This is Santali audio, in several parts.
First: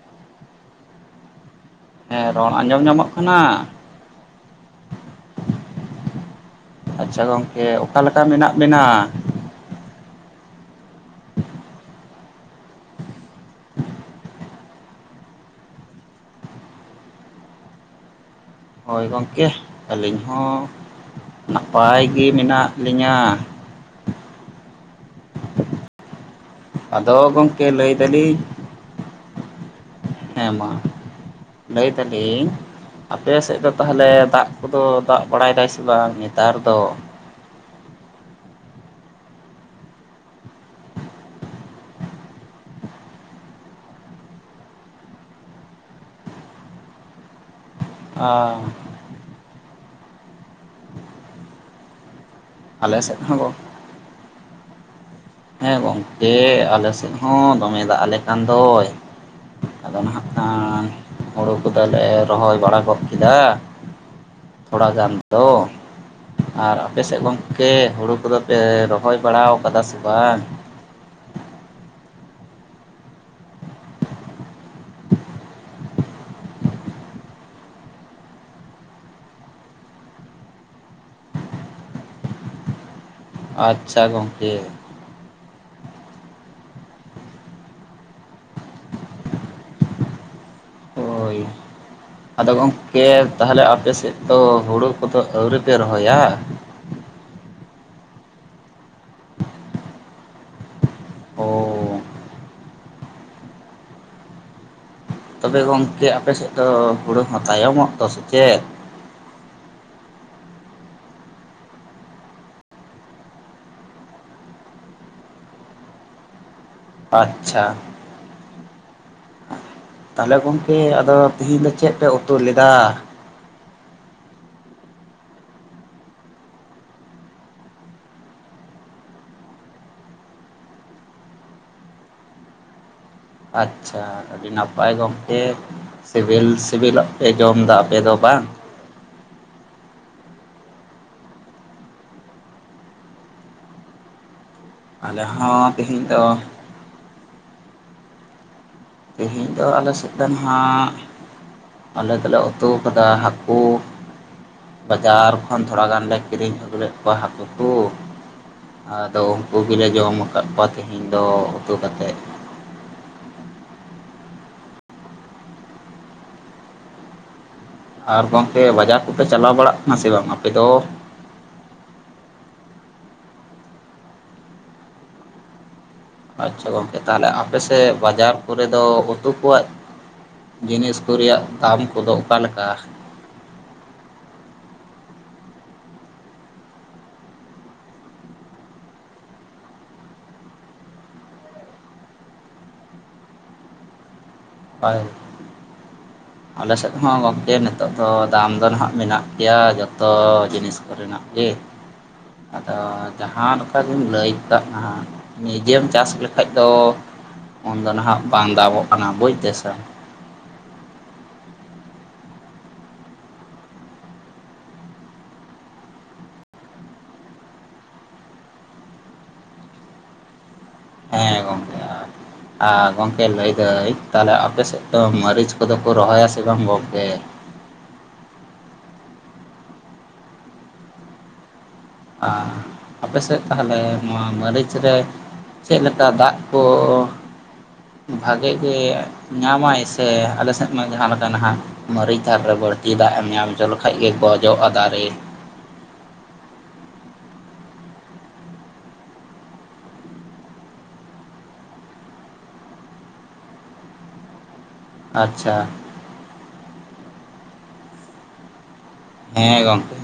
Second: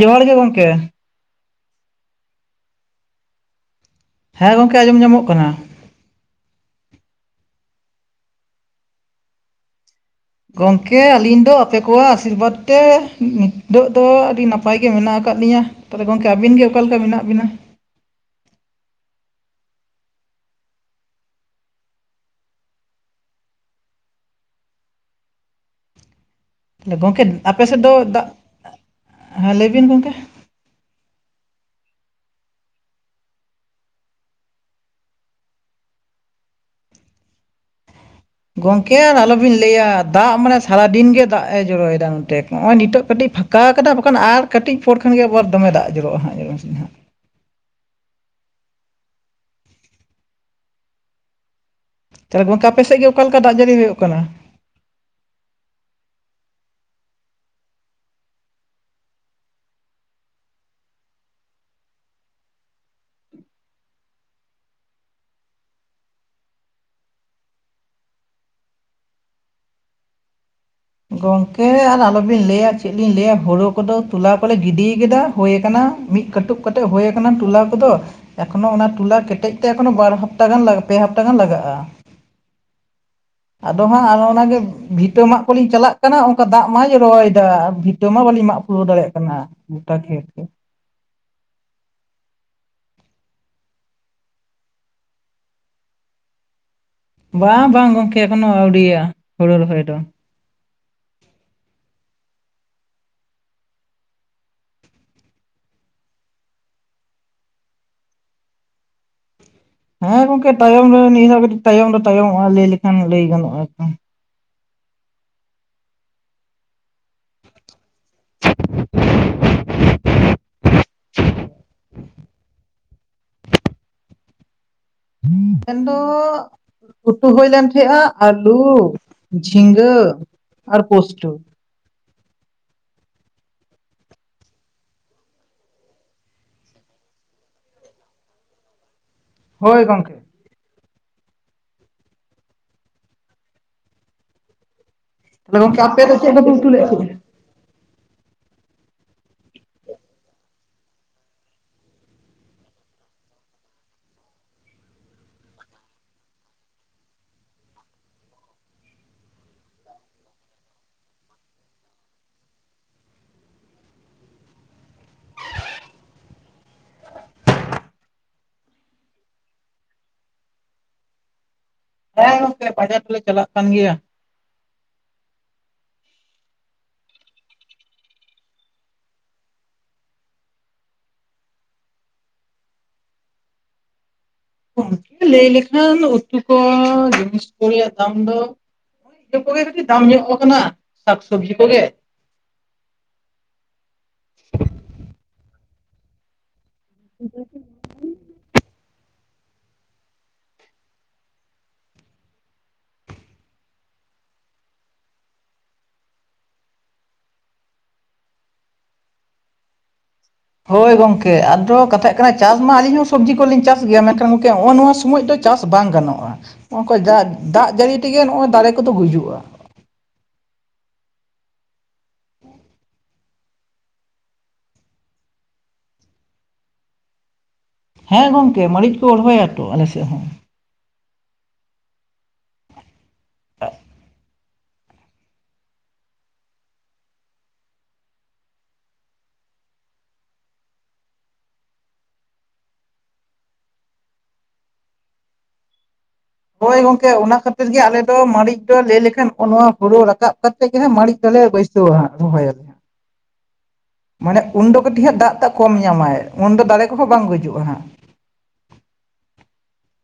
ᱡᱚᱦᱟᱨ ᱜᱮ ᱜᱚᱢᱠᱮ ᱦᱮᱸ ᱨᱚᱲ ᱟᱸᱡᱚᱢ ᱧᱟᱢᱚᱜ ᱠᱟᱱᱟ ᱦᱮᱸ ᱜᱚᱝᱠᱮ ᱟᱸᱡᱚᱢ ᱧᱟᱢᱚᱜ ᱠᱟᱱᱟ ᱟᱪᱪᱷᱟ ᱜᱚᱝᱠᱮ ᱚᱠᱟᱞᱮᱠᱟ ᱢᱮᱱᱟᱜ ᱵᱮᱱᱟ ᱜᱚᱝᱠᱮ ᱟᱹᱞᱤᱧ ᱫᱚ ᱟᱯᱮ ᱠᱚᱣᱟᱜ ᱟᱥᱤᱨᱵᱟᱫᱽ ᱛᱮ ᱱᱤᱛᱚᱜ ᱫᱚ ᱟᱹᱰᱤ ᱱᱟᱯᱟᱭ ᱜᱮ ᱢᱮᱱᱟᱜ ᱟᱠᱟᱫ ᱞᱤᱧᱟᱹ᱾ ᱛᱟᱦᱚᱞᱮ ᱜᱚᱝᱠᱮ ᱟᱹᱵᱤᱱ ᱜᱮ ᱚᱠᱟ ᱞᱮᱠᱟ ᱢᱮᱱᱟᱜ ᱵᱤᱱᱟ? ᱦᱚᱳᱭ ᱜᱚᱢᱠᱮ ᱟᱹᱞᱤᱧ ᱦᱚᱸ ᱱᱟᱯᱟᱭ ᱜᱮ ᱢᱮᱱᱟᱜ ᱞᱤᱧᱟᱹ ᱛᱟᱦᱚᱞᱮ ᱟᱫᱚ ᱟᱯᱮ ᱜᱚᱝᱠᱮ ᱥᱮᱫ ᱞᱟᱹᱭ ᱫᱚ ᱫᱟᱜ ᱫᱟᱞᱤᱧ ᱦᱮᱸ ᱞᱟᱹᱭ ᱵᱤᱱ ᱜᱚᱝᱠᱮ ᱦᱮᱸ ᱢᱟ ᱞᱟᱹᱭᱛᱟᱞᱤᱧ ᱟᱯᱮ ᱥᱮᱫ ᱫᱚ ᱛᱟᱦᱚᱞᱮ ᱫᱟᱜ ᱠᱚᱫᱚ ᱫᱟᱜ ᱵᱟᱲᱟᱭᱫᱟᱭ ᱥᱮ ᱵᱟᱝ ᱱᱮᱛᱟᱨ ᱫᱚ ᱜᱚᱢᱠᱮ ᱟᱨ ᱟᱞᱚᱵᱤᱱ ᱞᱟᱹᱭᱟ ᱫᱟᱜ ᱢᱟᱱᱮ ᱥᱟᱨᱟᱫᱤᱱ ᱜᱮ ᱫᱟᱜ ᱮ ᱡᱚᱨᱚᱭᱮᱫᱟ ᱱᱚᱛᱮ ᱱᱚᱜᱼᱚᱭ ᱱᱤᱛᱚᱜ ᱠᱟᱹᱴᱤᱡ ᱯᱷᱟ ᱼᱼ ᱠᱟ ᱠᱟᱫᱟ ᱵᱟᱠᱷᱟᱱ ᱟᱨ ᱠᱟᱹᱴᱤᱡ ᱯᱚᱨ ᱠᱷᱟᱱ ᱜᱮ ᱮᱵᱟᱨ ᱫᱚᱢᱮ ᱫᱟᱜ ᱡᱩᱨᱩᱜᱼᱟ ᱦᱟᱸᱜ ᱧᱮᱞ ᱢᱮᱥᱮ ᱱᱟᱜ᱾ ᱟ ᱛᱟᱦᱟᱞᱮ ᱜᱚᱝᱠᱮ ᱟᱯᱮ ᱟᱞᱮ ᱥᱮᱫ ᱜᱮ ᱦᱚᱸ ᱚᱠᱟᱞᱮᱠᱟ ᱜᱚᱝ ᱫᱟᱜ ᱡᱟᱹᱲᱤ ᱦᱩᱭᱩᱜ ᱠᱟᱱᱟᱹ ᱾ ᱦᱮᱸ ᱜᱚᱝᱠᱮ ᱟᱞᱮ ᱥᱮᱫ ᱦᱚᱸ ᱫᱚᱢᱮ ᱫᱟᱜ ᱟᱞᱮ ᱠᱟᱱ ᱫᱚᱭ᱾ ᱟᱫᱚ ᱦᱟᱜ ᱠᱷᱟᱱ ᱦᱩᱲᱩ ᱠᱚᱫᱚᱞᱮ ᱨᱚᱦᱚᱭ ᱵᱟᱲᱟ ᱜᱚᱫ ᱠᱮᱫᱟᱹ ᱾ ᱛᱷᱚᱲᱟ ᱜᱟᱱ ᱫᱚ᱾ ᱟᱨ ᱟᱯᱮ ᱥᱮᱫ ᱜᱚᱢᱠᱮ ᱦᱩᱲᱩ ᱠᱚᱫᱚ ᱯᱮ ᱨᱚᱦᱚᱭ ᱵᱟᱲᱟ ᱟᱠᱟᱫᱟ ᱥᱮ ᱵᱟᱝ? ᱜᱚᱝᱠᱮ ᱟᱨ ᱟᱞᱚᱵᱤᱱ ᱞᱟᱹᱭᱟ ᱪᱮᱫ ᱞᱤᱧ ᱞᱟᱹᱭᱟ ᱦᱳᱲᱩ ᱠᱚᱫᱚ ᱛᱚᱞᱟ ᱠᱚᱞᱮ ᱜᱤᱰᱤ ᱠᱮᱫᱟ ᱦᱩᱭ ᱟᱠᱟᱱᱟ ᱢᱤᱫ ᱠᱟᱹᱴᱩᱵ ᱠᱟᱛᱮ ᱦᱩᱭ ᱟᱠᱟᱱᱟ ᱴᱚᱞᱟ ᱠᱚᱫᱚ᱾ ᱮᱠᱷᱚᱱᱳ ᱚᱱᱟ ᱴᱚᱞᱟ ᱠᱮᱴᱮᱡ ᱛᱮ ᱮᱠᱷᱚᱱᱚ ᱵᱟᱨ ᱦᱟᱯᱛᱟ ᱜᱟᱱ ᱞᱟ ᱯᱮ ᱦᱟᱯᱛᱟ ᱜᱟᱱ ᱞᱟᱜᱟᱜᱼᱟ᱾ ᱟᱫᱚ ᱦᱟᱸᱜ ᱟᱪᱪᱷᱟ ᱟᱨᱦᱚᱸ ᱚᱱᱟᱜᱮ ᱜᱚᱝᱠᱮ ᱵᱷᱤᱴᱟᱹ ᱢᱟᱜ ᱠᱚᱞᱤᱧ ᱪᱟᱞᱟᱜ᱾ ᱠᱟᱱᱟ ᱚᱱᱠᱟ ᱫᱟᱜ ᱢᱟᱭ ᱨᱚᱦᱚᱭᱮᱫᱟ ᱵᱷᱤᱴᱟᱹ ᱢᱟ ᱵᱟᱹᱞᱤᱧ ᱢᱟᱜ ᱯᱩᱨᱟᱹᱣ ᱫᱟᱲᱮᱭᱟᱜ ᱠᱟᱱᱟ ᱜᱚᱴᱟ ᱠᱷᱮᱛ ᱜᱮ᱾ ᱦᱳᱭ ᱟᱫᱚ ᱜᱚᱢᱠᱮ ᱛᱟᱦᱚᱞᱮ ᱟᱯᱮ ᱥᱮᱫ ᱫᱚ ᱦᱩᱲᱩ ᱠᱚᱫᱚ ᱟᱹᱣᱨᱤᱯᱮ ᱨᱚᱦᱚᱭᱟᱹ? ᱵᱟᱝ ᱵᱟᱝ ᱜᱚᱝᱠᱮ ᱮᱠᱷᱚᱱᱳ ᱟᱹᱣᱰᱤᱭᱟ ᱦᱩᱲᱩ ᱨᱚᱦᱚᱭ ᱫᱚ᱾ ᱚ [unintelligible] ᱛᱚᱵᱮ ᱜᱚᱝᱠᱮ ᱟᱯᱮ ᱥᱮᱫ ᱫᱚ ᱦᱩᱲᱩ ᱦᱚᱸ ᱛᱟᱭᱚᱢᱚᱜ ᱫᱚ ᱥᱮ ᱪᱮᱫ? ᱦᱮᱸ ᱜᱚᱝᱠᱮ ᱛᱟᱭᱚᱢ ᱨᱮ ᱱᱤᱭᱟᱹ ᱫᱷᱟᱣ ᱫᱚ ᱠᱟᱹᱴᱤᱡ ᱛᱟᱭᱚᱢ ᱛᱟᱭᱚᱢᱚᱜᱼᱟ ᱞᱟᱹᱭ ᱞᱮᱠᱷᱟᱱ ᱞᱟᱹᱭ ᱜᱟᱱᱚᱜᱼᱟᱨᱠᱤ᱾ ᱟᱪᱪᱷᱟ ᱛᱟᱦᱚᱞᱮ ᱜᱚᱝᱠᱮ ᱟᱫᱚ ᱛᱤᱦᱤᱧ ᱫᱚ ᱪᱮᱫ ᱯᱮ ᱩᱛᱩ ᱞᱮᱫᱟ? [inaudible] ᱢᱮᱱᱫᱚ ᱩᱛᱩ ᱦᱩᱭ ᱞᱮᱱ ᱛᱟᱦᱮᱸᱜᱼᱟ ᱟᱹᱞᱩ ᱡᱷᱤᱸᱜᱟᱹ ᱟᱨ ᱯᱩᱥᱴᱩ᱾ ᱟᱪᱪᱷᱟ ᱟᱹᱰᱤ ᱱᱟᱯᱟᱭ ᱜᱚᱝᱠᱮ᱾ ᱥᱤᱵᱤᱞ ᱥᱤᱵᱤᱞᱟᱜ ᱯᱮ ᱡᱚᱢ ᱮᱫᱟ ᱟᱯᱮ ᱫᱚ ᱵᱟᱝ? ᱦᱳᱭ ᱜᱚᱝᱠᱮ᱾ ᱟᱞᱮ ᱛᱚᱵᱮ ᱦᱚᱸ ᱜᱚᱝᱠᱮ ᱛᱮᱦᱮᱧ ᱟᱯᱮ ᱫᱚ ᱪᱮᱫ ᱠᱚᱯᱮ ᱩᱛᱩ ᱞᱮᱜ ᱟ ᱛᱚᱵᱮ᱾ ᱛᱮᱦᱮᱧ ᱫᱚ ᱟᱞᱮ ᱥᱮᱫ ᱫᱚ ᱱᱟᱸᱜ᱾ ᱟᱞᱮ ᱫᱚᱞᱮ ᱩᱛᱩ ᱠᱟᱫᱟ ᱦᱟᱹᱠᱩ᱾ ᱵᱟᱡᱟᱨ ᱠᱷᱚᱱ ᱛᱷᱚᱲᱟ ᱜᱟᱱᱞᱮ ᱠᱤᱨᱤᱧ ᱟᱹᱜᱩ ᱞᱮᱫ ᱠᱚᱣᱟ ᱦᱟᱹᱠᱩ ᱠᱚ᱾ ᱟᱫᱚ ᱩᱱᱠᱩ ᱜᱮᱞᱮ ᱡᱚᱢ ᱟᱠᱟᱫ ᱠᱚᱣᱟ ᱛᱤᱦᱤᱧ ᱫᱚ ᱩᱛᱩ ᱠᱟᱛᱮᱫ᱾ ᱟᱨ ᱜᱚᱝᱠᱮ ᱵᱟᱡᱟᱨ ᱠᱚᱯᱮ ᱪᱟᱞᱟᱣ ᱵᱟᱲᱟᱜ ᱠᱟᱱᱟ ᱥᱮ ᱵᱟᱝ ᱟᱯᱮ ᱫᱚ? ᱦᱮᱸ ᱜᱚᱝᱠᱮ ᱵᱟᱡᱟᱨ ᱫᱚ ᱞᱮ ᱪᱟᱞᱟᱜ ᱠᱟᱱ ᱜᱮᱭᱟ᱾ ᱟᱪᱪᱷᱟ ᱜᱚᱝᱠᱮ ᱛᱟᱦᱚᱞᱮ ᱟᱯᱮ ᱥᱮᱫ ᱵᱟᱡᱟᱨ ᱠᱚᱨᱮ ᱫᱚ ᱩᱛᱩ ᱠᱚᱣᱟᱜ ᱡᱤᱱᱤᱥ ᱠᱚ ᱨᱮᱭᱟᱜ ᱫᱟᱢ ᱠᱚᱫᱚ ᱚᱠᱟᱞᱮᱠᱟ᱾ ᱜᱚᱝᱠᱮ ᱞᱟᱹᱭ ᱞᱮᱠᱷᱟᱱ ᱩᱛᱩ ᱠᱚ ᱡᱤᱱᱤᱥ ᱠᱚ ᱨᱮᱭᱟᱜ ᱫᱟᱢ ᱫᱚ᱾ ᱩᱛᱩ ᱠᱚᱜᱮ ᱠᱟᱹᱴᱤᱡ ᱫᱟᱢ ᱧᱚᱜ ᱟᱠᱟᱱᱟ ᱥᱟᱠ ᱥᱚᱵᱽᱡᱤ ᱠᱚᱜᱮ᱾ ᱦᱚᱭ ᱟᱞᱮ ᱥᱮᱫ ᱦᱚᱸ ᱜᱚᱝᱠᱮ ᱱᱤᱛᱚᱜ ᱫᱚ ᱫᱟᱢ ᱫᱚ ᱱᱟᱦᱟᱜ ᱢᱮᱱᱟᱜ ᱜᱮᱭᱟ ᱡᱚᱛᱚ ᱡᱚᱛᱚ ᱡᱤᱱᱤᱥ ᱠᱚᱨᱮᱱᱟᱜ ᱜᱮ᱾ ᱟᱫᱚ ᱡᱟᱦᱟᱸ ᱞᱮᱠᱟᱜᱤᱢ ᱞᱟᱹᱭ ᱠᱟᱜ᱾ ᱱᱤᱡᱮᱢ ᱪᱟᱥ ᱞᱮᱠᱷᱟᱡ ᱫᱚ ᱩᱱᱫᱚ ᱱᱟᱦᱟᱜ ᱵᱟᱝ ᱫᱟᱢᱚᱜ ᱠᱟᱱᱟ ᱵᱩᱡᱽᱫᱟᱥᱮ᱾ ᱦᱳᱭ ᱜᱚᱝᱠᱮ ᱟᱫᱚ ᱠᱟᱛᱷᱟᱜ ᱠᱟᱱᱟ ᱪᱟᱥ ᱢᱟ ᱟᱹᱞᱤᱧ ᱦᱚᱸ ᱥᱚᱵᱽᱡᱤ ᱠᱚᱞᱤᱧ ᱪᱟᱥ ᱜᱮᱭᱟ ᱢᱮᱱᱠᱷᱟᱱ ᱜᱚᱝᱠᱮ ᱱᱚᱜ-ᱚ ᱱᱚᱣᱟ ᱥᱚᱢᱚᱭ ᱫᱚ ᱪᱟᱥ ᱵᱟᱝ ᱜᱟᱱᱚᱜᱼᱟ ᱱᱚᱜ ᱫᱟᱜ ᱡᱟᱹᱲᱤ ᱛᱮᱜᱮ ᱱᱚᱜᱼᱚᱭ ᱫᱟᱨᱮ ᱠᱚᱫᱚ ᱜᱩᱡᱩᱜᱼᱟ᱾ ᱦᱮᱸ ᱜᱚᱢᱠᱮ ᱟᱨ᱾ ᱟᱨ ᱜᱚᱢᱠᱮ ᱞᱟᱹᱭᱫᱟᱹᱧ ᱛᱟᱦᱚᱞᱮ ᱟᱯᱮ ᱥᱮᱫ ᱫᱚ ᱢᱟᱹᱨᱤᱪ ᱠᱚᱫᱚ ᱠᱚ ᱨᱚᱦᱚᱭᱟ ᱥᱮ ᱵᱟᱝ ᱜᱚᱝᱠᱮ? ᱦᱮᱸ ᱜᱚᱢᱠᱮ ᱢᱟᱹᱲᱤᱡ ᱠᱚ ᱨᱚᱦᱚᱭᱟ ᱛᱚ ᱟᱞᱮᱥᱮᱫ ᱦᱚᱸ᱾ ᱟᱨ ᱟᱯᱮ ᱥᱮᱫ ᱛᱟᱦᱚᱞᱮ ᱱᱚᱣᱟ ᱢᱟᱹᱨᱤᱪ ᱨᱮ ᱪᱮᱫ ᱞᱮᱠᱟ ᱫᱟᱜ ᱠᱚ᱾ ᱵᱷᱟᱜᱮ ᱜᱮ ᱧᱟᱢᱟᱭ ᱥᱮ ᱟᱞᱮᱥᱮᱜ ᱢᱟ ᱡᱟᱦᱟᱸ ᱞᱮᱠᱟ ᱱᱟᱦᱟᱜ, ᱢᱟᱨᱟᱹᱨᱤᱡ ᱛᱷᱟᱨ ᱨᱮ ᱵᱟᱹᱲᱛᱤ ᱫᱟᱜ ᱮᱢ ᱧᱟᱢ ᱦᱚᱪᱚ ᱞᱮᱠᱷᱟᱱᱡ ᱜᱮ ᱜᱚᱡᱚᱜᱼᱟ ᱫᱟᱨᱮ᱾ ᱦᱳᱭ ᱜᱚᱝᱠᱮ ᱚᱱᱟ ᱠᱷᱟᱹᱛᱤᱨ ᱜᱮ ᱟᱞᱮ ᱫᱚ ᱢᱟᱹᱲᱤᱡ ᱫᱚ ᱞᱟᱹᱭ ᱞᱮᱠᱷᱟᱱ ᱱᱚᱜ ᱱᱚᱣᱟ ᱦᱩᱲᱩ ᱨᱟᱠᱟᱵ ᱠᱟ [unintelligible] ᱢᱟᱹᱲᱤᱡ ᱫᱚᱞᱮ ᱵᱟᱹᱭᱥᱟᱹᱣᱟ ᱨᱚᱦᱚᱭᱟᱞᱮ ᱦᱟᱸᱜ [inaudible] [unintelligible] ᱩᱱ ᱫᱚ ᱠᱟᱹᱴᱤᱡ ᱦᱟᱜ ᱫᱟᱜ ᱫᱟᱜ ᱟᱪᱪᱷᱟ ᱠᱚᱢ ᱧᱟᱢᱟᱭ ᱩᱱ ᱫᱚ ᱫᱟᱲᱮ ᱠᱚᱦᱚᱸ ᱵᱟᱝ ᱜᱩᱡᱩᱜᱼᱟ ᱦᱟᱸᱜ, ᱦᱮᱸ ᱜᱚᱝᱠᱮ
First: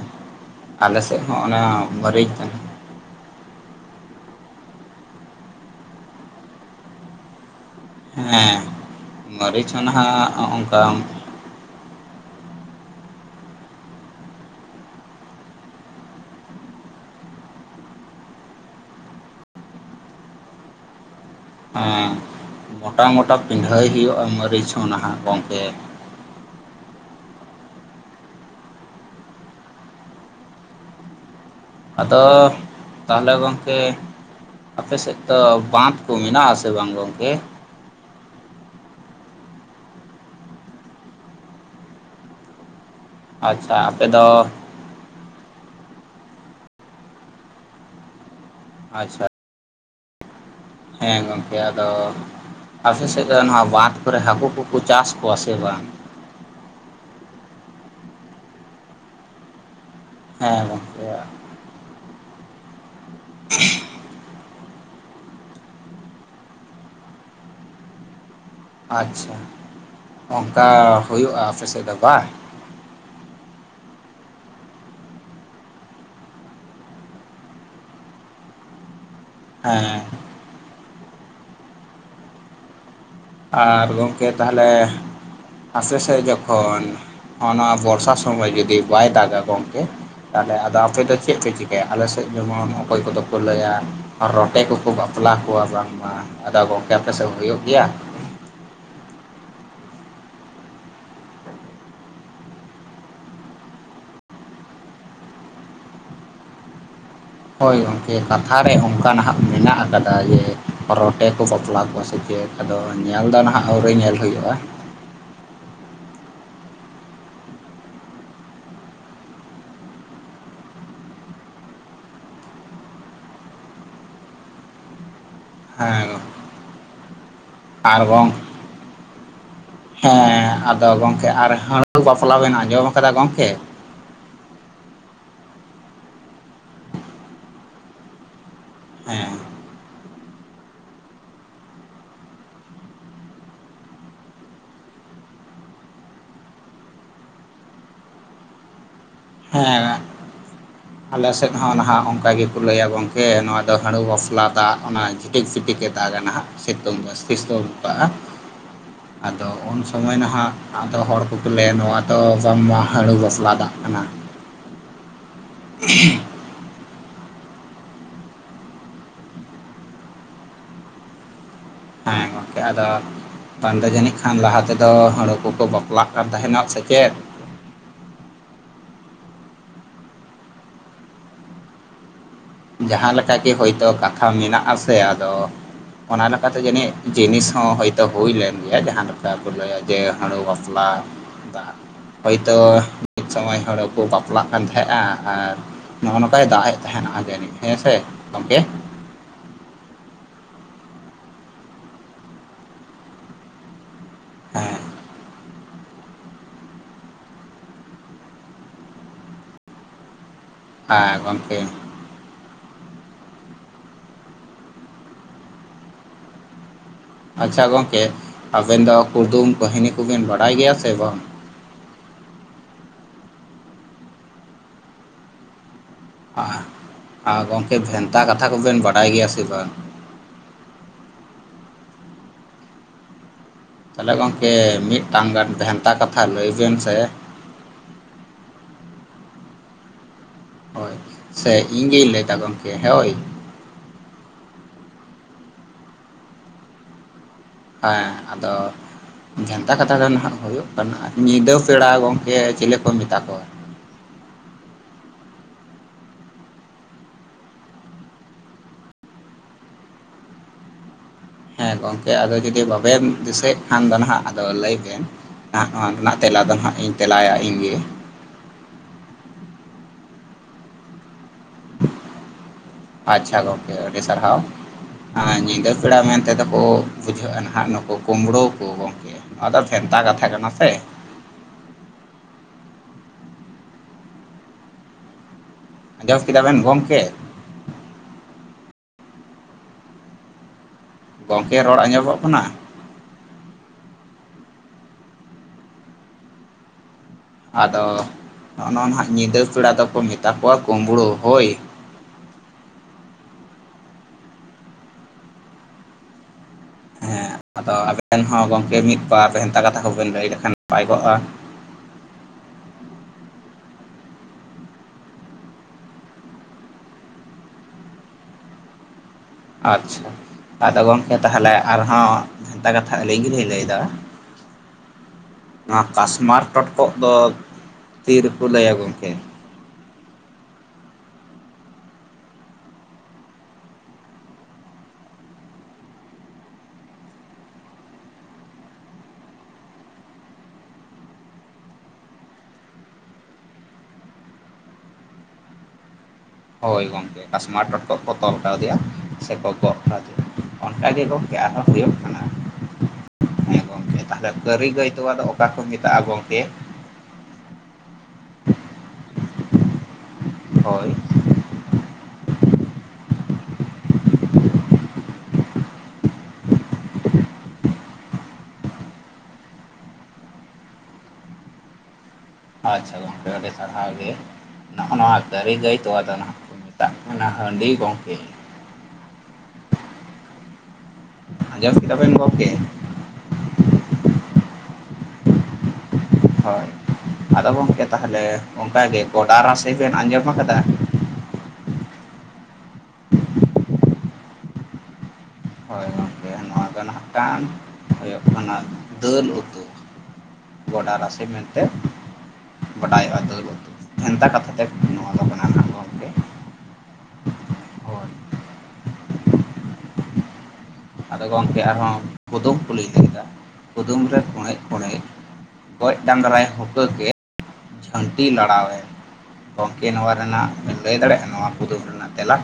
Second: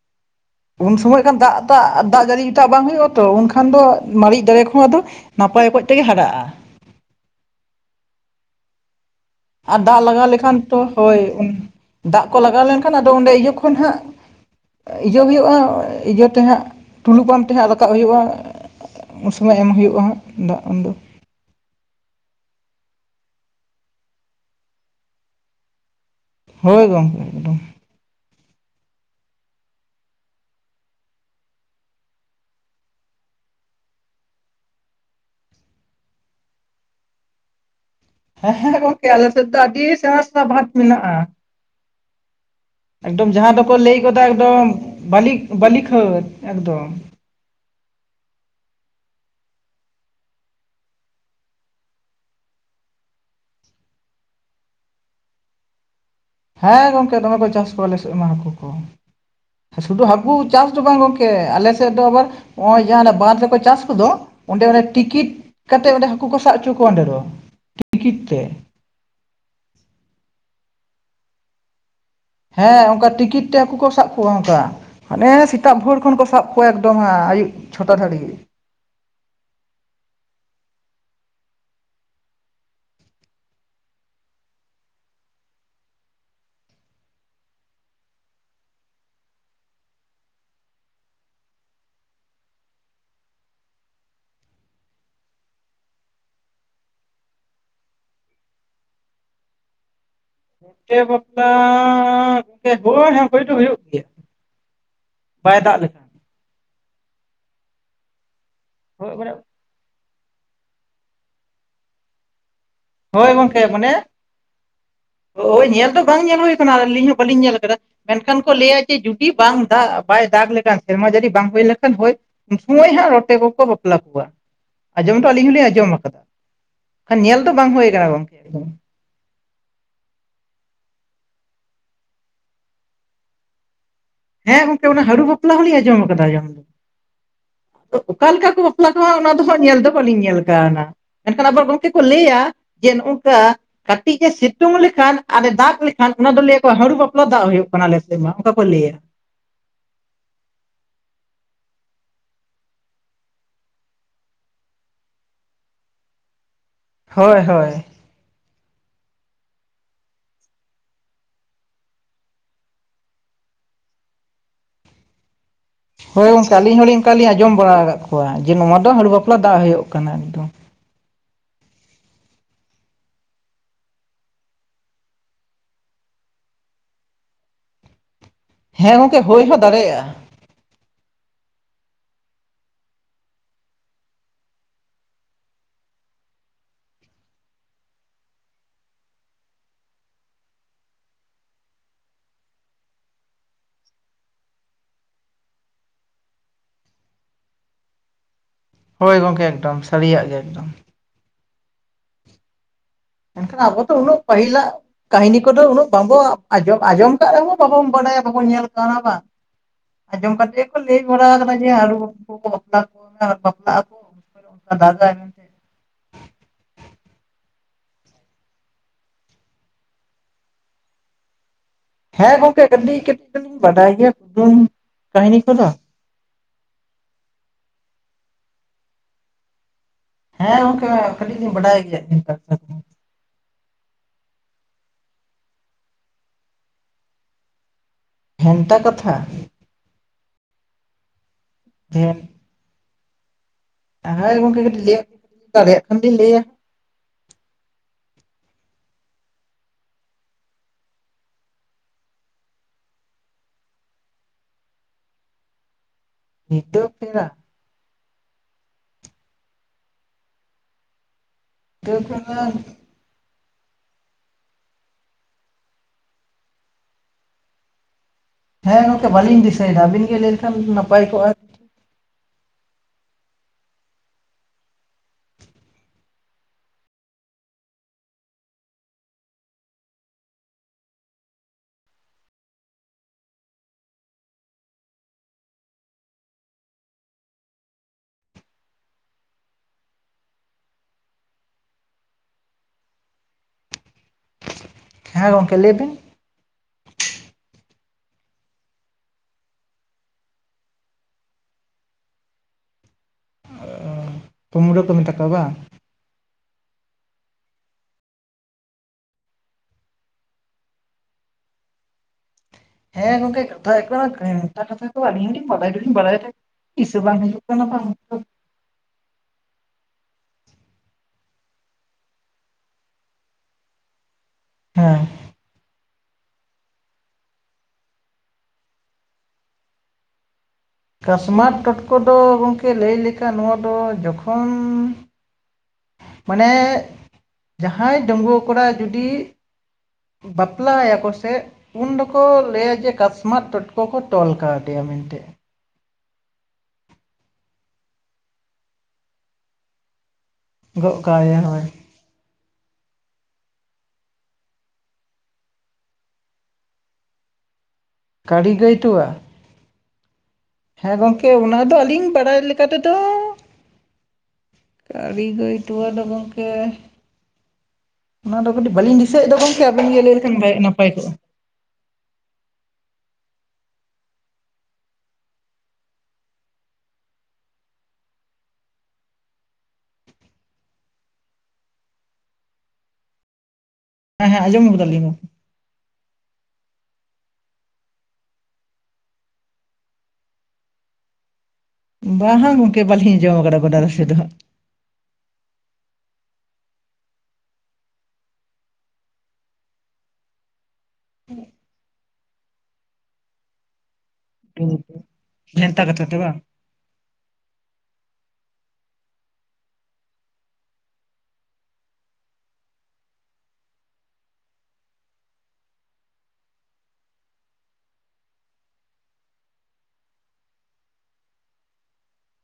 ᱩᱱ ᱥᱚᱢᱚᱭ [unintelligible] ᱫᱟᱜ ᱫᱟᱜ ᱫᱟᱜ ᱡᱟᱹᱲᱤ ᱴᱟᱜ ᱵᱟᱝ ᱦᱩᱭᱩᱜᱼᱟ᱾ ᱛᱚ ᱩᱱᱠᱷᱟᱱ ᱫᱚ ᱢᱟᱹᱲᱤᱡ ᱫᱟᱨᱮ ᱠᱚ ᱟᱫᱚ ᱱᱟᱯᱟᱭ ᱚᱠᱚᱡ ᱛᱮᱜᱮ ᱦᱟᱲᱟᱜᱼᱟ᱾ ᱦᱮᱸ ᱢᱟᱹᱨᱤᱪ ᱦᱚᱸ [unintelligible] ᱫᱟᱜ ᱞᱟᱜᱟᱣ ᱱᱟᱦᱟᱜ ᱞᱮᱠᱷᱟᱱ ᱛᱚ ᱚᱱᱠᱟ ᱦᱳᱭ ᱫᱟᱜ ᱠᱚ ᱞᱟᱜᱟᱣ ᱞᱮᱱᱠᱷᱟᱱ ᱟᱫᱚ ᱚᱸᱰᱮ ᱤᱭᱟᱹ ᱠᱷᱚᱱ ᱦᱟᱸᱜ, ᱤᱭᱟᱹ ᱦᱩᱭᱩᱜᱼᱟ ᱤᱭᱟᱹ ᱛᱮ ᱦᱟᱸᱜ ᱴᱩᱞᱩ ᱯᱟᱢᱯ ᱛᱮ ᱦᱟᱸᱜ ᱨᱟᱠᱟᱵ ᱦᱩᱭᱩᱜᱼᱟ ᱾ ᱩᱱ ᱥᱚᱢᱚᱭ ᱮᱢ ᱦᱩᱭᱩᱜᱼᱟ ᱦᱟᱸᱜ ᱫᱟᱜ ᱫᱚ ᱦᱟ ᱢᱚᱴᱟ ᱢᱚᱴᱟ ᱯᱤᱸᱰᱷᱟᱹᱭ ᱦᱩᱭᱩᱜᱼᱟ ᱢᱟᱹᱨᱤᱪ ᱦᱚᱸ ᱱᱟᱦᱟᱜ ᱜᱚᱝᱠᱮ᱾ ᱦᱳᱭ ᱜᱚᱝᱠᱮ ᱮᱠᱫᱚᱢ ᱛᱚ ᱛᱟᱦᱚᱞᱮ ᱜᱚᱝᱠᱮ ᱟᱯᱮ ᱥᱮᱜ ᱫᱚ ᱵᱟᱸᱫᱽ ᱠᱚ ᱢᱮᱱᱟᱜ ᱟᱥᱮ ᱵᱟᱝ ᱜᱚᱝᱠᱮ? ᱦᱮᱸ ᱦᱮᱸ ᱜᱚᱝᱠᱮ ᱟᱞᱮᱥᱮᱫ ᱫᱚ ᱟᱹᱰᱤ ᱥᱮᱬᱟ ᱥᱮᱬᱟ ᱵᱟᱸᱫᱽ ᱢᱮᱱᱟᱜᱼᱟ ᱾ ᱮᱠᱰᱚᱢ ᱡᱟᱦᱟᱸ ᱫᱚᱠᱚ ᱟᱪᱪᱷᱟ ᱞᱟᱹᱭ ᱟᱯᱮ ᱜᱚᱫᱟ ᱫᱚ ᱮᱠᱰᱚᱢ ᱵᱟᱹᱞᱤ, ᱵᱟᱹᱞᱤ ᱠᱷᱟᱹᱲ ᱮᱠᱰᱚᱢ ᱟᱪᱪᱷᱟ ᱦᱮᱸ ᱜᱚᱝᱠᱮ ᱟᱫᱚ? ᱟᱯᱮ ᱥᱮᱜ ᱫᱚ ᱮᱱᱦᱚᱸ ᱵᱟᱸᱫᱷ ᱠᱚᱨᱮ ᱦᱟᱹᱠᱩ ᱠᱚᱠᱚ ᱪᱟᱥ ᱠᱚᱣᱟ ᱥᱮ ᱵᱟᱝ? ᱦᱮᱸ ᱜᱚᱝᱠᱮ ᱫᱚᱢᱮ ᱠᱚ ᱪᱟᱥ ᱠᱚᱣᱟ ᱟᱞᱮ ᱥᱮᱜ ᱢᱟ ᱦᱟᱹᱠᱩ ᱠᱚ ᱥᱩᱫᱷᱩ ᱦᱟᱠ [unintelligible] [unintelligible] ᱦᱮᱸ ᱪᱟᱥ ᱫᱚ ᱵᱟᱝ ᱜᱚᱢᱠᱮ ᱜᱚᱝᱠᱮ ᱟᱞᱮ ᱥᱮᱫ ᱫᱚ ᱟᱵᱟᱨ, ᱱᱚᱜᱼᱚᱭ ᱡᱟᱦᱟᱸ ᱨᱮ ᱵᱟᱸᱫᱽ ᱨᱮᱠᱚ ᱪᱟᱥ ᱠᱚᱫᱚ ᱚᱸᱰᱮ ᱚᱱᱮ ᱴᱤᱠᱤᱴ, ᱠᱟᱛᱮ ᱚᱸᱰᱮ ᱦᱟᱹᱠᱩ ᱠᱚ ᱥᱟᱵ ᱚᱪᱚ ᱠᱚᱣᱟ ᱚᱸᱰᱮ ᱫᱚ [inaudible] ᱛᱮ ᱟᱪᱪᱷᱟ ᱚᱱᱠᱟ ᱦᱩᱭᱩᱜᱼᱟ ᱟᱯᱮ ᱥᱮᱜ ᱫᱚ ᱵᱟᱝ? ᱦᱮᱸ ᱚᱱᱠᱟ ᱴᱤᱠᱤᱴ ᱴᱮ ᱦᱟᱹᱠᱩ ᱠᱚ ᱥᱟᱵ ᱠᱚᱣᱟ ᱚᱱᱠᱟ᱾ ᱦᱟᱸᱱᱮᱻ ᱥᱮᱛᱟᱜ ᱵᱷᱳᱨ ᱠᱷᱚᱱ ᱠᱚ ᱥᱟᱵ ᱠᱚᱣᱟ ᱮᱠᱰᱚᱢ ᱦᱟᱜ ᱟᱹᱭᱵ ᱪᱷᱚᱴᱟ ᱫᱷᱟᱹᱲᱤᱡ ᱾ ᱦᱮᱸ [unintelligible] ᱟᱨ ᱜᱚᱝᱠᱮ ᱛᱟᱦᱚᱞᱮ ᱟᱯᱮ ᱥᱮᱡ ᱡᱚᱠᱷᱳᱱ? ᱚᱱᱟ ᱵᱚᱨᱥᱟ ᱥᱚᱢᱚᱭ ᱡᱩᱫᱤ ᱵᱟᱭ ᱫᱟᱜᱟ ᱜᱚᱝᱠᱮ ᱛᱟᱦᱚᱞᱮ ᱟᱫᱚ ᱟᱯᱮ ᱫᱚ ᱪᱮᱫ ᱯᱮ ᱪᱮᱤᱠᱟᱹᱭᱟ ᱟᱞᱮ ᱥᱮᱜ ᱡᱮᱢᱚᱱ ᱚᱠᱚᱭ ᱠᱚᱫᱚ ᱠᱚ ᱞᱟᱹᱭᱟ? ᱨᱚᱴᱮ ᱠᱚᱠᱚ ᱵᱟᱯᱞᱟ ᱠᱚᱣᱟ ᱵᱟᱝᱢᱟ ᱟᱫᱚ ᱜᱚᱝᱠᱮ ᱟᱯᱮᱥᱮᱜ ᱦᱳᱭᱩᱜ ᱜᱮᱭᱟ? ᱨᱚᱴᱮ ᱵᱟᱯᱞᱟ [inaudible] ᱦᱩᱭᱫᱚ ᱦᱩᱭᱩᱜ ᱜᱮᱭᱟ ᱵᱟᱭ ᱫᱟᱜ ᱞᱮᱠᱷᱟᱱ, ᱦᱳᱭ ᱜᱚᱝᱠᱮ ᱠᱟᱛᱷᱟ ᱨᱮ ᱚᱱᱠᱟ ᱦᱳᱭ ᱢᱟᱱᱮ ᱱᱟᱦᱟᱜ ᱢᱮᱱᱟᱜ ᱟᱠᱟᱫᱼᱟ᱾ [unintelligible] ᱨᱚᱴᱮ ᱠᱚ ᱵᱟᱯᱞᱟ ᱠᱚᱣᱟ ᱥᱮ ᱪᱮᱜ ᱟᱫᱚ ᱧᱮᱞ ᱦᱳᱭ ᱫᱚ ᱜᱚᱝᱠᱮ ᱱᱟᱦᱟᱜ ᱟᱹᱣᱨᱮ ᱢᱟᱱᱮ ᱧᱮᱞ ᱦᱭᱩᱜᱼᱟ᱾ [unintelligible] ᱧᱮᱞ ᱫᱚ ᱵᱟᱝ ᱧᱮᱞ ᱦᱩᱭ ᱠᱟᱱᱟ ᱟᱹᱞᱤᱧ ᱦᱚᱸ ᱵᱟᱹᱞᱤᱧ ᱧᱮᱞ ᱟᱠᱟᱫᱟ᱾ ᱢᱮᱱᱠᱷᱟᱱ ᱠᱚ ᱞᱟᱹᱭᱟ ᱡᱮ ᱡᱩᱰᱤ ᱵᱟᱝ ᱫᱟᱜ ᱵᱟᱭ ᱫᱟᱜ ᱞᱮᱠᱷᱟᱱ ᱥᱮᱨᱢᱟ ᱡᱟᱹᱲᱤ ᱵᱟᱝ ᱦᱩᱭ ᱞᱮᱱᱠᱷᱟᱱ ᱦᱳᱭ, [unintelligible] ᱥᱚᱢᱚᱭ ᱦᱟᱸᱜ ᱨᱚᱴᱮ ᱠᱚ ᱠᱚ ᱵᱟᱯᱞᱟ ᱠᱚᱣᱟ᱾ ᱟᱸᱡᱚᱢ ᱰᱚ ᱟᱹᱞᱤᱧ ᱦᱚᱞᱤᱧ ᱟᱸᱡᱚᱢ ᱦᱮᱸ ᱟᱠᱟᱫᱼᱟ [unintelligible] ᱧᱮᱞ, ᱫᱚ ᱵᱟᱝ ᱦᱩᱭ ᱟᱨ ᱠᱟᱱᱟ ᱜᱚᱝ [unintelligible] ᱜᱚᱝᱠᱮ ᱮᱠᱫᱚᱢ᱾ ᱦᱮᱸ ᱟᱫᱚ ᱜᱚᱝᱠᱮ ᱟᱨ ᱦᱟᱹᱲ ᱵᱟᱯᱞᱟ ᱵᱮᱱ ᱟᱸᱡᱚᱢ ᱠᱟᱫᱟ ᱜᱚᱝᱠᱮ ᱦᱮᱸ ᱜᱚᱝᱠᱮ ᱚᱱᱟ ᱦᱟᱹᱨᱩ ᱵᱟᱯᱞᱟ ᱦᱚᱸ ᱞᱤᱧ ᱟᱸᱡᱚᱢ ᱟᱠᱟᱫᱟ ᱟᱸᱡᱚᱢ ᱫᱚ ᱟᱫᱚ ᱚᱠᱟᱠᱟ ᱠᱚ ᱵᱟᱵ? [unintelligible] ᱠᱚ ᱦᱟᱸᱜ ᱦᱮᱸ ᱚᱱᱟ ᱫᱚ ᱦᱟᱸᱜ ᱧᱮᱞ ᱫᱚ ᱵᱟᱹᱞᱤᱧ ᱧᱮᱞ ᱟᱠᱟᱣᱱᱟ ᱢᱮᱱᱠᱷᱟᱱ [unintelligible] ᱜᱚᱝᱠᱮ ᱠᱚ ᱞᱟᱹᱭᱟ ᱡᱮ ᱱᱚᱝᱠᱟ, ᱠᱟᱹᱴᱤᱪ ᱮ ᱥᱤᱛᱩᱝ ᱞᱮᱠᱷᱟᱱ ᱟᱨᱮ ᱫᱟᱜ ᱞᱮᱠᱷᱟᱱ ᱚᱱᱟ ᱫᱚ ᱞᱟᱹᱭᱟᱠᱚ ᱦᱟᱹᱲᱩ ᱵᱟᱯᱞᱟ ᱫᱟᱜ ᱦᱩᱭᱩᱜ ᱠᱟᱱᱟ ᱟᱞᱮᱥᱮᱜ ᱢᱟ ᱚᱱᱠᱟ ᱠᱚ ᱞᱟᱹᱭᱟ᱾ ᱦᱮᱸ ᱟᱞᱮ ᱥᱮᱜ ᱦᱚᱸ ᱱᱟᱦᱟᱜ ᱚᱱᱠᱟ ᱜᱮᱠᱚ ᱞᱟᱹᱭᱟ ᱜᱚᱝᱠᱮ ᱱᱚᱣᱟ ᱫᱚ ᱦᱟᱸᱲᱩ ᱵᱟᱯᱞᱟ ᱫᱟᱜ ᱚᱱᱟ ᱡᱷᱤᱴᱤᱠ ᱥᱤᱴᱤᱠ ᱮ ᱫᱟᱻᱜᱟ ᱱᱟᱦᱟᱜ᱾ ᱥᱮᱛᱩᱢ ᱫᱚ [unintelligible] ᱦᱳᱭ ᱦᱳᱭ ᱠᱟᱜᱼᱟᱺ ᱟᱫᱚ ᱩᱱ ᱥᱚᱢᱚᱭ ᱱᱟᱦᱟᱜ ᱟᱫᱚ ᱦᱚᱲ ᱠᱚ ᱠᱚ ᱞᱟᱹᱭᱟ ᱱᱚᱣᱟ ᱫᱚ ᱵᱟᱝᱢᱟ ᱦᱟᱸᱲᱩ ᱵᱟᱯᱞᱟ ᱫᱟᱜ ᱠᱟᱱᱟ᱾ ᱦᱳ ᱜᱚᱝᱠᱮ ᱟᱹᱞᱤᱧ ᱦᱚᱸᱞᱤᱧ ᱚᱱᱠᱟᱞᱤᱧ ᱟᱸᱡᱚᱢ ᱵᱟᱲᱟ ᱟᱠᱟᱫ ᱠᱚᱣᱟ ᱡᱮ ᱱᱚᱣᱟ ᱫᱚ ᱦᱟᱹᱲᱲᱩ ᱵᱟᱯᱞᱟ ᱫᱟᱜ ᱦᱩᱭᱩᱜ ᱠᱟᱱᱟ ᱦᱮ ᱜᱚᱝᱠᱮ ᱟᱫᱚ ᱵᱟᱝ ᱫᱚ ᱡᱟᱹᱱᱤᱡ ᱠᱷᱟᱱ ᱞᱟᱦᱟ ᱛᱮᱫᱚ ᱦᱟᱲᱩ ᱠᱚᱠᱚ ᱵᱟᱯᱞᱟᱜ ᱠᱟᱱ ᱛᱟᱦᱮᱱᱟᱜ ᱥᱮ ᱪᱮᱫ ᱦᱮᱸ ᱜᱚᱝᱠᱮ ᱦᱳᱭ ᱦᱚᱸ ᱫᱟᱲᱮᱭᱟᱜᱼᱟ ᱡᱟᱦᱟᱸ ᱞᱮᱠᱟᱜᱤ ᱦᱳᱭᱛᱳ ᱠᱟᱛᱷᱟ ᱢᱮᱱᱟᱜᱥᱮ ᱟᱫᱚ ᱚᱱᱟ ᱞᱮᱠᱟᱛᱮ ᱡᱟᱹᱱᱤᱡ ᱡᱤᱱᱤᱥ ᱦᱚᱸ ᱦᱚᱭ ᱛᱳ ᱦᱩᱭ ᱞᱮᱱ ᱜᱮᱭᱟ ᱡᱟᱦᱟᱸ ᱞᱮᱠᱟ ᱠᱚ ᱞᱟᱹᱭᱟ ᱡᱮ ᱦᱟᱹᱲᱩ ᱵᱟᱯᱞᱟ ᱦᱳᱭ ᱛᱳ ᱢᱤᱫ ᱥᱚᱢᱚᱭ ᱦᱟᱹᱲᱩ ᱠᱚ ᱵᱟᱯᱞᱟᱜ ᱠᱟᱱ ᱛᱟᱦᱮᱜᱼᱟ ᱟᱨ ᱱᱚᱜᱼᱚᱭ ᱱᱚᱝᱠᱟᱭ ᱫᱟᱜ ᱮᱫ ᱛᱟᱦᱮᱱᱟ ᱟᱜᱮ ᱨᱮ ᱦᱮᱸ ᱥᱮ ᱜᱚᱝᱠᱮ ᱦᱳᱭ ᱜᱚᱝᱠᱮ ᱮᱠᱫᱚᱢ ᱥᱟᱹᱨᱤᱭᱟᱜ ᱜᱮ ᱮᱠᱫᱚᱢ ᱢᱮᱱᱠᱷᱟᱱ ᱟᱵᱚ ᱫᱚ ᱩᱱᱟᱹᱜ ᱯᱟᱹᱦᱤᱞᱟᱜ ᱦᱮᱸ ᱠᱟᱹᱦᱱᱤ ᱠᱚᱫᱚ ᱩᱱᱟᱹᱜ ᱵᱟᱝᱵᱚ ᱟᱸᱚᱢ ᱟᱸᱡᱚᱢ ᱠᱟᱜ ᱨᱮᱦᱚᱸ ᱵᱟᱵᱚᱱ ᱵᱟᱰᱟᱭᱟ ᱵᱟᱵᱚᱱ ᱧᱮᱞ ᱠᱟᱱᱟ ᱵᱟᱝ ᱟᱸᱡᱚᱢ ᱠᱟᱛᱮ ᱞᱟᱭ ᱦᱮᱸ ᱵᱟᱨᱟ ᱠᱟᱱᱟ ᱜᱚᱢᱠᱮ ᱡᱮ ᱟᱪᱪᱷᱟ ᱜᱚᱝᱠᱮ ᱟᱵᱮᱱ ᱫᱚ ᱠᱩᱫᱩᱢ ᱠᱟᱹᱦᱤᱱᱤ ᱠᱚᱵᱮᱱ ᱵᱟᱲᱟᱭ ᱜᱮᱭᱟ ᱥᱮ ᱵᱟᱝ ᱦᱮᱸ ᱜᱚᱝᱠᱮ ᱠᱟᱹᱴᱤᱡ ᱠᱟᱹᱴᱤᱡ ᱫᱚᱞᱤᱧ ᱵᱟᱰᱟᱭ ᱜᱮᱭᱟ ᱠᱩᱫᱩᱢ ᱠᱟᱹᱦᱤᱱᱤ ᱠᱚᱫᱚ ᱟ ᱜᱚᱝᱠᱮ ᱵᱷᱮᱱᱛᱟ ᱠᱟᱛᱷᱟ ᱠᱚᱵᱮᱱ ᱵᱟᱰᱟᱭ ᱜᱮᱭᱟ ᱥᱮ ᱵᱟᱝ ᱦᱮᱸ ᱜᱚᱝᱠᱮ ᱠᱷᱟᱹᱴᱤ ᱞᱤᱧ ᱵᱟᱰᱟᱭ ᱜᱮᱭᱟ ᱛᱟᱦᱚᱞᱮ ᱜᱚᱝᱠᱮ ᱢᱤᱫᱴᱟᱝ ᱜᱟᱱ ᱵᱷᱮᱱᱛᱟ ᱠᱟᱛᱷᱟ ᱞᱟᱹᱭ ᱵᱮᱱ ᱥᱮ ᱵᱷᱮᱱᱛᱟ ᱠᱟᱛᱷᱟ ᱦᱳᱭ ᱥᱮ ᱤᱧᱜᱤᱧ ᱞᱟᱹᱭᱫᱟ ᱜᱚᱝᱠᱮ ᱦᱳᱭ ᱦᱮᱸ ᱜᱚᱝᱠᱮ ᱠᱟᱹᱴᱤᱡ ᱞᱟᱹ ᱫᱟᱲᱮᱭᱟᱜ ᱠᱷᱟᱱᱵᱤᱧ ᱞᱟᱹᱭᱟ ᱦᱮᱸ ᱟᱫᱚ ᱵᱷᱮᱱᱛᱟ ᱠᱟᱛᱷᱟ ᱫᱚ ᱱᱟᱦᱟᱸᱜ ᱦᱩᱭᱩᱜ ᱠᱟᱱᱟ ᱧᱤᱫᱟᱹ ᱯᱮᱲᱟ ᱜᱚᱝᱠᱮ ᱪᱤᱞᱮ ᱠᱚ ᱢᱮᱛᱟ ᱠᱚᱣᱟ ᱧᱤᱫᱟᱹ ᱯᱮᱲᱟ ᱦᱮᱸ ᱜᱚᱝᱠᱮ ᱟᱫᱚ ᱡᱩᱫᱤ ᱵᱟᱵᱮᱢ ᱫᱤᱥᱟᱹᱜ ᱠᱷᱟᱱ ᱫᱚ ᱱᱟᱦᱟᱸᱜ ᱟᱫᱚ ᱞᱟᱹᱭ ᱵᱮᱱ ᱱᱟᱜ ᱱᱚᱣᱟ ᱨᱮᱱᱟᱜ ᱛᱮᱞᱟ ᱫᱚ ᱦᱟᱸᱜ ᱤᱧ ᱛᱮᱞᱟᱭᱟ ᱤᱧᱜᱮ ᱦᱮᱸ ᱜᱚᱝᱠᱮ ᱵᱟᱹᱞᱤᱧ ᱫᱤᱥᱟᱹᱭ ᱫᱟ ᱟᱹᱵᱤᱱ ᱜᱮ ᱞᱟᱹᱭ ᱞᱮᱠᱷᱟᱱ ᱱᱟᱯᱟᱭ ᱠᱚᱜᱼᱟ ᱟᱪᱪᱷᱟ ᱜᱚᱝᱠᱮ ᱟᱹᱰᱤ ᱥᱟᱨᱦᱟᱣ ᱟᱨ ᱧᱤᱫᱟᱹ ᱯᱮᱲᱟ ᱢᱮᱱᱛᱮᱫᱚ ᱠᱚ ᱵᱩᱡᱷᱟᱹᱜᱼᱟ ᱱᱟᱦᱟᱸᱜ ᱱᱩᱠᱩ ᱠᱩᱢᱵᱩᱲᱳᱣ ᱠᱚ ᱜᱚᱝᱠᱮ ᱟᱫᱚ ᱵᱷᱮᱱᱛᱟ ᱠᱟᱛᱷᱟ ᱠᱟᱱᱟ ᱥᱮ ᱟᱸᱡᱚᱢ ᱠᱮᱫᱟ ᱵᱮᱮᱱ ᱜᱚᱝᱠᱮ ᱜᱚᱝᱠᱮ ᱨᱚᱲ ᱟᱸᱡᱚᱢᱚᱜ ᱠᱟᱱᱟ ᱦᱮᱸ ᱜᱚᱝᱠᱮ ᱞᱟᱹᱭᱵᱤᱱ ᱟᱫᱚ ᱱᱚᱜᱼᱚ ᱱᱟᱦᱟᱸᱜ ᱧᱤᱫᱟᱹ ᱯᱮᱲᱟ ᱫᱚᱠᱚ ᱢᱮᱛᱟ ᱠᱚᱣᱟ ᱠᱩᱢᱵᱽᱲᱩ ᱦᱳᱭ ᱠᱩᱢᱲᱩ ᱠᱚ ᱢᱮᱛᱟᱠᱚᱣᱟ ᱵᱟ ᱦᱮᱸ ᱟᱫᱚ ᱟᱵᱮᱱ ᱦᱚᱸ ᱜᱚᱝᱠᱮ ᱢᱤᱫ ᱵᱟᱨ ᱵᱷᱮᱱᱛᱟ ᱠᱟᱛᱷᱟ ᱠᱚᱵᱮᱱ ᱞᱟᱹᱭ ᱞᱮᱠᱷᱟᱱ ᱱᱟᱳᱟᱭ ᱠᱚᱜᱼᱟ ᱦᱮᱸ ᱜᱚᱝᱠᱮ ᱠᱟᱛᱷᱟ ᱦᱩᱭᱩᱜ ᱠᱟᱱᱟ ᱵᱷᱮᱱᱛᱟ ᱠᱟᱛᱷᱟ ᱛᱚ ᱟᱹᱞᱤᱧ ᱦᱚᱸᱞᱤᱧ ᱵᱟᱰᱟᱭ ᱫᱚ ᱞᱤᱧ ᱵᱟᱰᱟᱭ ᱫᱤᱥᱟᱹ ᱵᱟᱝ ᱦᱮᱡᱩ ᱠᱟᱱᱟ ᱵᱟᱝ ᱟᱪᱪᱷᱟ ᱟᱫᱚ ᱜᱚᱝᱠᱮ ᱛᱟᱦᱚᱞᱮ ᱟᱨᱦᱚᱸ ᱵᱷᱮᱱᱛᱟ ᱠᱟᱛᱷᱟ ᱟᱹᱞᱤᱧ ᱜᱮᱞᱤᱧ ᱞᱟᱹᱭ ᱫᱟ ᱦᱮᱸ ᱠᱟᱥᱢᱟᱨ ᱴᱚᱴ ᱠᱚᱜ ᱫᱚ ᱛᱤᱨᱮᱠᱚ ᱞᱟᱹᱭᱟ ᱜᱚᱝᱠᱮ ᱠᱟᱥᱢᱟᱨ ᱴᱚᱴᱠᱚ ᱫᱚ ᱜᱚᱝᱠᱮ ᱞᱟᱹᱭ ᱞᱮᱠᱟ ᱱᱚᱣᱟ ᱫᱚ ᱡᱚᱠᱷᱚᱱ ᱢᱟᱱᱮ ᱡᱟᱦᱟᱸᱭ ᱰᱟᱺᱜᱩᱣᱟᱹ ᱠᱚᱲᱟ ᱡᱩᱫᱤ ᱵᱟᱯᱞᱟᱭ ᱟᱠᱚᱭ ᱥᱮ ᱩᱱ ᱫᱚᱠᱚ ᱞᱟᱹᱭᱟ ᱡᱮ ᱠᱟᱥᱢᱟ ᱴᱚᱴᱠᱚ ᱠᱚ ᱛᱚᱞ ᱠᱟᱣᱫᱮᱭᱟ ᱢᱮᱱᱛᱮ ᱦᱳᱭ ᱜᱚᱝᱠᱮ ᱠᱟᱥᱢᱟᱨ ᱴᱚᱴ ᱠᱚ ᱠᱚ ᱛᱚᱞ ᱠᱟᱣᱫᱤᱭᱟ ᱥᱮᱠᱚ ᱛᱚᱞ ᱠᱟᱫᱤᱭᱟ ᱚᱱᱠᱟ ᱜᱚᱜ ᱜᱮ ᱜᱚᱝᱠᱮ ᱠᱟᱭᱟ ᱟᱨᱦᱚᱸ ᱦᱳᱭ ᱦᱩᱭᱩᱜ ᱠᱟᱱᱟ ᱦᱮᱸ ᱜᱚᱝᱠᱮ ᱛᱟᱦᱚᱞᱮ ᱠᱟᱹᱨᱤ ᱜᱟᱹᱭ ᱛᱚᱣᱟ ᱫᱚ ᱚᱠᱟ ᱠᱚ ᱢᱮᱛᱟᱜᱼᱟ ᱜᱚᱝᱠᱮ ᱠᱟᱹᱨᱤ ᱜᱟᱹᱭ ᱛᱳᱣᱟ᱾ [unintelligible] ᱜᱚᱝᱠᱮ ᱚᱱᱟ ᱫᱚ ᱟᱹᱞᱤᱧ ᱵᱟᱲᱟᱭ ᱞᱮᱠᱟ ᱛᱮᱫᱚ ᱜᱟᱹᱲᱤ ᱜᱟᱹᱭ ᱛᱳᱣᱟ ᱫᱚ ᱜᱚᱝᱠᱮ ᱚᱱᱟ ᱫᱚ ᱠᱟᱹᱴᱤᱡ ᱵᱟᱹᱞᱤᱧ ᱫᱤᱥᱟᱹᱭᱮ ᱫᱚ ᱜᱚᱝᱠᱮ ᱟᱹᱵᱤᱱ ᱜᱮ ᱞᱟᱹᱭ ᱞᱮᱠᱷᱟᱱ ᱵᱟᱭ ᱱᱟᱯᱟᱭ ᱠᱚᱜᱼᱟ? ᱟᱪᱪᱷᱟ ᱜᱚᱝᱠᱮ ᱟᱹᱰᱤ ᱥᱟᱨᱦᱟᱣ ᱜᱮ᱾ ᱱᱚᱜᱼᱚ ᱱᱚᱶᱟ ᱠᱟᱹᱨᱤ ᱜᱟᱹᱭ ᱛᱳᱣᱟ ᱫᱚ ᱱᱷᱟᱜ ᱠᱚ ᱢᱮᱛᱟᱜ ᱠᱟᱱᱟ ᱦᱟᱺᱰᱤ, ᱜᱚᱝᱠᱮ᱾ ᱟᱡᱸᱚᱢ ᱠᱮᱫᱟᱵᱮᱱ ᱜᱚᱢᱠᱮ? ᱦᱮᱸ ᱦᱮᱸ ᱟᱸᱡᱚᱢ ᱟᱠᱟᱫᱟᱞᱤᱧ᱾ ᱦᱳᱭ᱾ ᱟᱫᱚ ᱜᱚᱢᱠᱮ ᱛᱟᱦᱞᱮ ᱚᱱᱠᱟ ᱜᱮ ᱜᱚᱰᱟ ᱨᱟᱥᱮ ᱵᱮᱱ ᱟᱸᱡᱚᱢ ᱟᱠᱟᱫᱟ? ᱵᱟᱝᱟ ᱜᱚᱢᱠᱮ ᱵᱟᱹᱞᱤᱧ ᱟᱸᱡᱚᱢ ᱟᱠᱟᱫᱟ ᱜᱚᱰᱟ ᱨᱟᱥᱮ ᱫᱚ᱾ ᱦᱳᱭ ᱜᱚᱝᱠᱮ ᱱᱚᱶᱟ ᱫᱚ ᱦᱟᱸᱜ ᱠᱟᱱ, ᱦᱩᱭᱩᱜ ᱠᱟᱱᱟ ᱫᱟᱹᱞ ᱩᱛᱩ᱾ ᱜᱚᱰᱟ ᱨᱟᱥᱮ ᱢᱮᱱᱛᱮ ᱵᱟᱰᱟᱭᱚᱜᱼᱟ ᱫᱟᱹᱞ ᱩᱛᱩ ᱵᱷᱮᱱᱛᱟ ᱠᱟᱛᱷᱟ ᱛᱮ ᱱᱚᱶᱟ ᱫᱚ᱾ ᱠᱟᱱᱟ ᱱᱟᱜ ᱵᱷᱮᱱᱛᱟ ᱠᱟᱛᱷᱟ ᱜᱚᱢᱠᱮ ᱛᱮ ᱵᱟᱝ? ᱦᱳᱭ ᱟᱫᱚ ᱜᱚᱢᱠᱮ ᱟᱨᱦᱚᱸ ᱠᱩᱫᱩᱢ ᱠᱚᱞᱤᱧ ᱞᱟᱹᱭᱟ ᱠᱩᱫᱩᱢ ᱨᱮ ᱠᱩᱬᱤᱫ ᱠᱩᱬᱤᱫ ᱜᱚᱡ ᱰᱟᱝᱨᱟᱭ ᱦᱩᱠᱟᱹ ᱠᱮᱫ ᱡᱷᱟᱹᱱᱴᱤ ᱞᱟᱲᱟᱣᱮᱱ, ᱜᱚᱢᱠᱮ ᱱᱚᱶᱟ ᱨᱮᱱᱟᱜ ᱵᱮᱱ ᱞᱟᱹᱭ ᱫᱟᱲᱮᱭᱟᱜᱼᱟ ᱱᱚᱶᱟ ᱠᱩᱫᱩᱢ ᱨᱮᱱᱟᱜ ᱛᱮᱞᱟ?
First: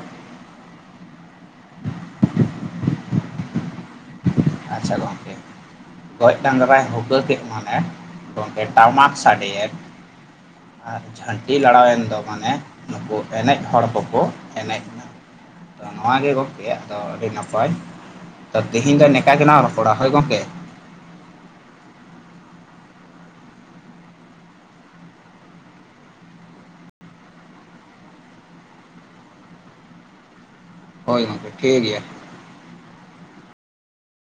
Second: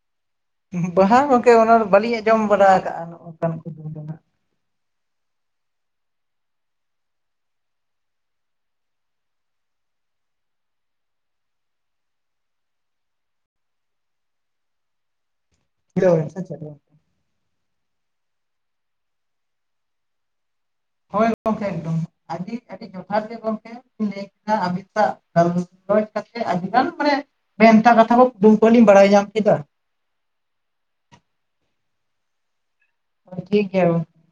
ᱵᱟᱦᱟ ᱜᱚᱝᱠᱮ, ᱚᱱᱟ ᱫᱚ ᱵᱟᱹᱞᱤᱧ ᱟᱸᱡᱚᱢ ᱵᱟᱲᱟ ᱟᱠᱟᱫᱼᱟ ᱱᱚᱜ-ᱚ ᱱᱚᱝᱠᱟ ᱠᱩᱫᱩᱢ᱾ ᱫᱚ ᱦᱟᱸᱜ ᱟᱪᱪᱷᱟ ᱜᱚᱝᱠᱮ᱾ ᱜᱚᱡ ᱰᱟᱝᱨᱟᱭ ᱦᱩᱠᱟᱹ ᱠᱮᱫ ᱢᱟᱱᱮ ᱜᱚᱝᱠᱮ ᱴᱟᱢᱟᱠ ᱥᱟᱰᱮᱭᱮᱱ᱾ ᱟᱨ ᱡᱷᱟᱹᱱᱴᱤ ᱞᱟᱲᱟᱣᱮᱱ ᱫᱚ ᱢᱟᱱᱮ ᱱᱩᱠᱩ ᱮᱱᱮᱡ ᱦᱚᱲ ᱠᱚᱠᱚ ᱮᱱᱮᱡ᱾ [inaudible] ᱱᱚᱣᱟ ᱵᱩᱡᱷᱟᱹᱣ ᱵᱮᱱ ᱜᱮ ᱥᱮ ᱪᱮᱫ ᱜᱚᱢᱠᱮ ᱜᱚᱝᱠᱮ? ᱟᱫᱚ ᱟᱹᱰᱤ ᱱᱟᱯᱟᱭ᱾ ᱛᱚ ᱛᱮᱦᱮᱸᱧ ᱫᱚ ᱱᱤᱝᱠᱟ ᱜᱮᱞᱟᱝ ᱨᱚᱯᱚᱲᱟ ᱦᱳᱭ ᱜᱚᱝᱠᱮ᱾ ᱦᱳᱭ ᱜᱟᱝᱠᱮ ᱮᱠᱫᱚᱢ ᱟᱹᱰᱤᱡ ᱟᱹᱰᱤᱡ ᱡᱚᱛᱷᱟᱛ ᱜᱮ ᱜᱚᱝᱠᱮ ᱵᱤᱱ ᱞᱟᱹᱭ ᱠᱮᱫᱟ ᱟᱹᱵᱤᱱᱟᱜ ᱜᱟᱞᱚᱪ ᱠᱷᱚᱡ ᱠᱟᱛᱮ ᱟᱹᱰᱤᱜᱟᱱ ᱢᱟᱱᱮ ᱵᱷᱮᱱᱛᱟ ᱠᱟᱛᱷᱟ ᱠᱩᱢᱯᱟᱹᱱᱤᱢ ᱵᱟᱲᱟᱭ ᱧᱟᱢ ᱠᱮᱫᱟ᱾ ᱦᱳᱭ ᱜᱚᱢᱠᱮ ᱴᱷᱤᱠ ᱜᱮᱭᱟ᱾ ᱴᱷᱤᱠ ᱜᱮᱭᱟ᱾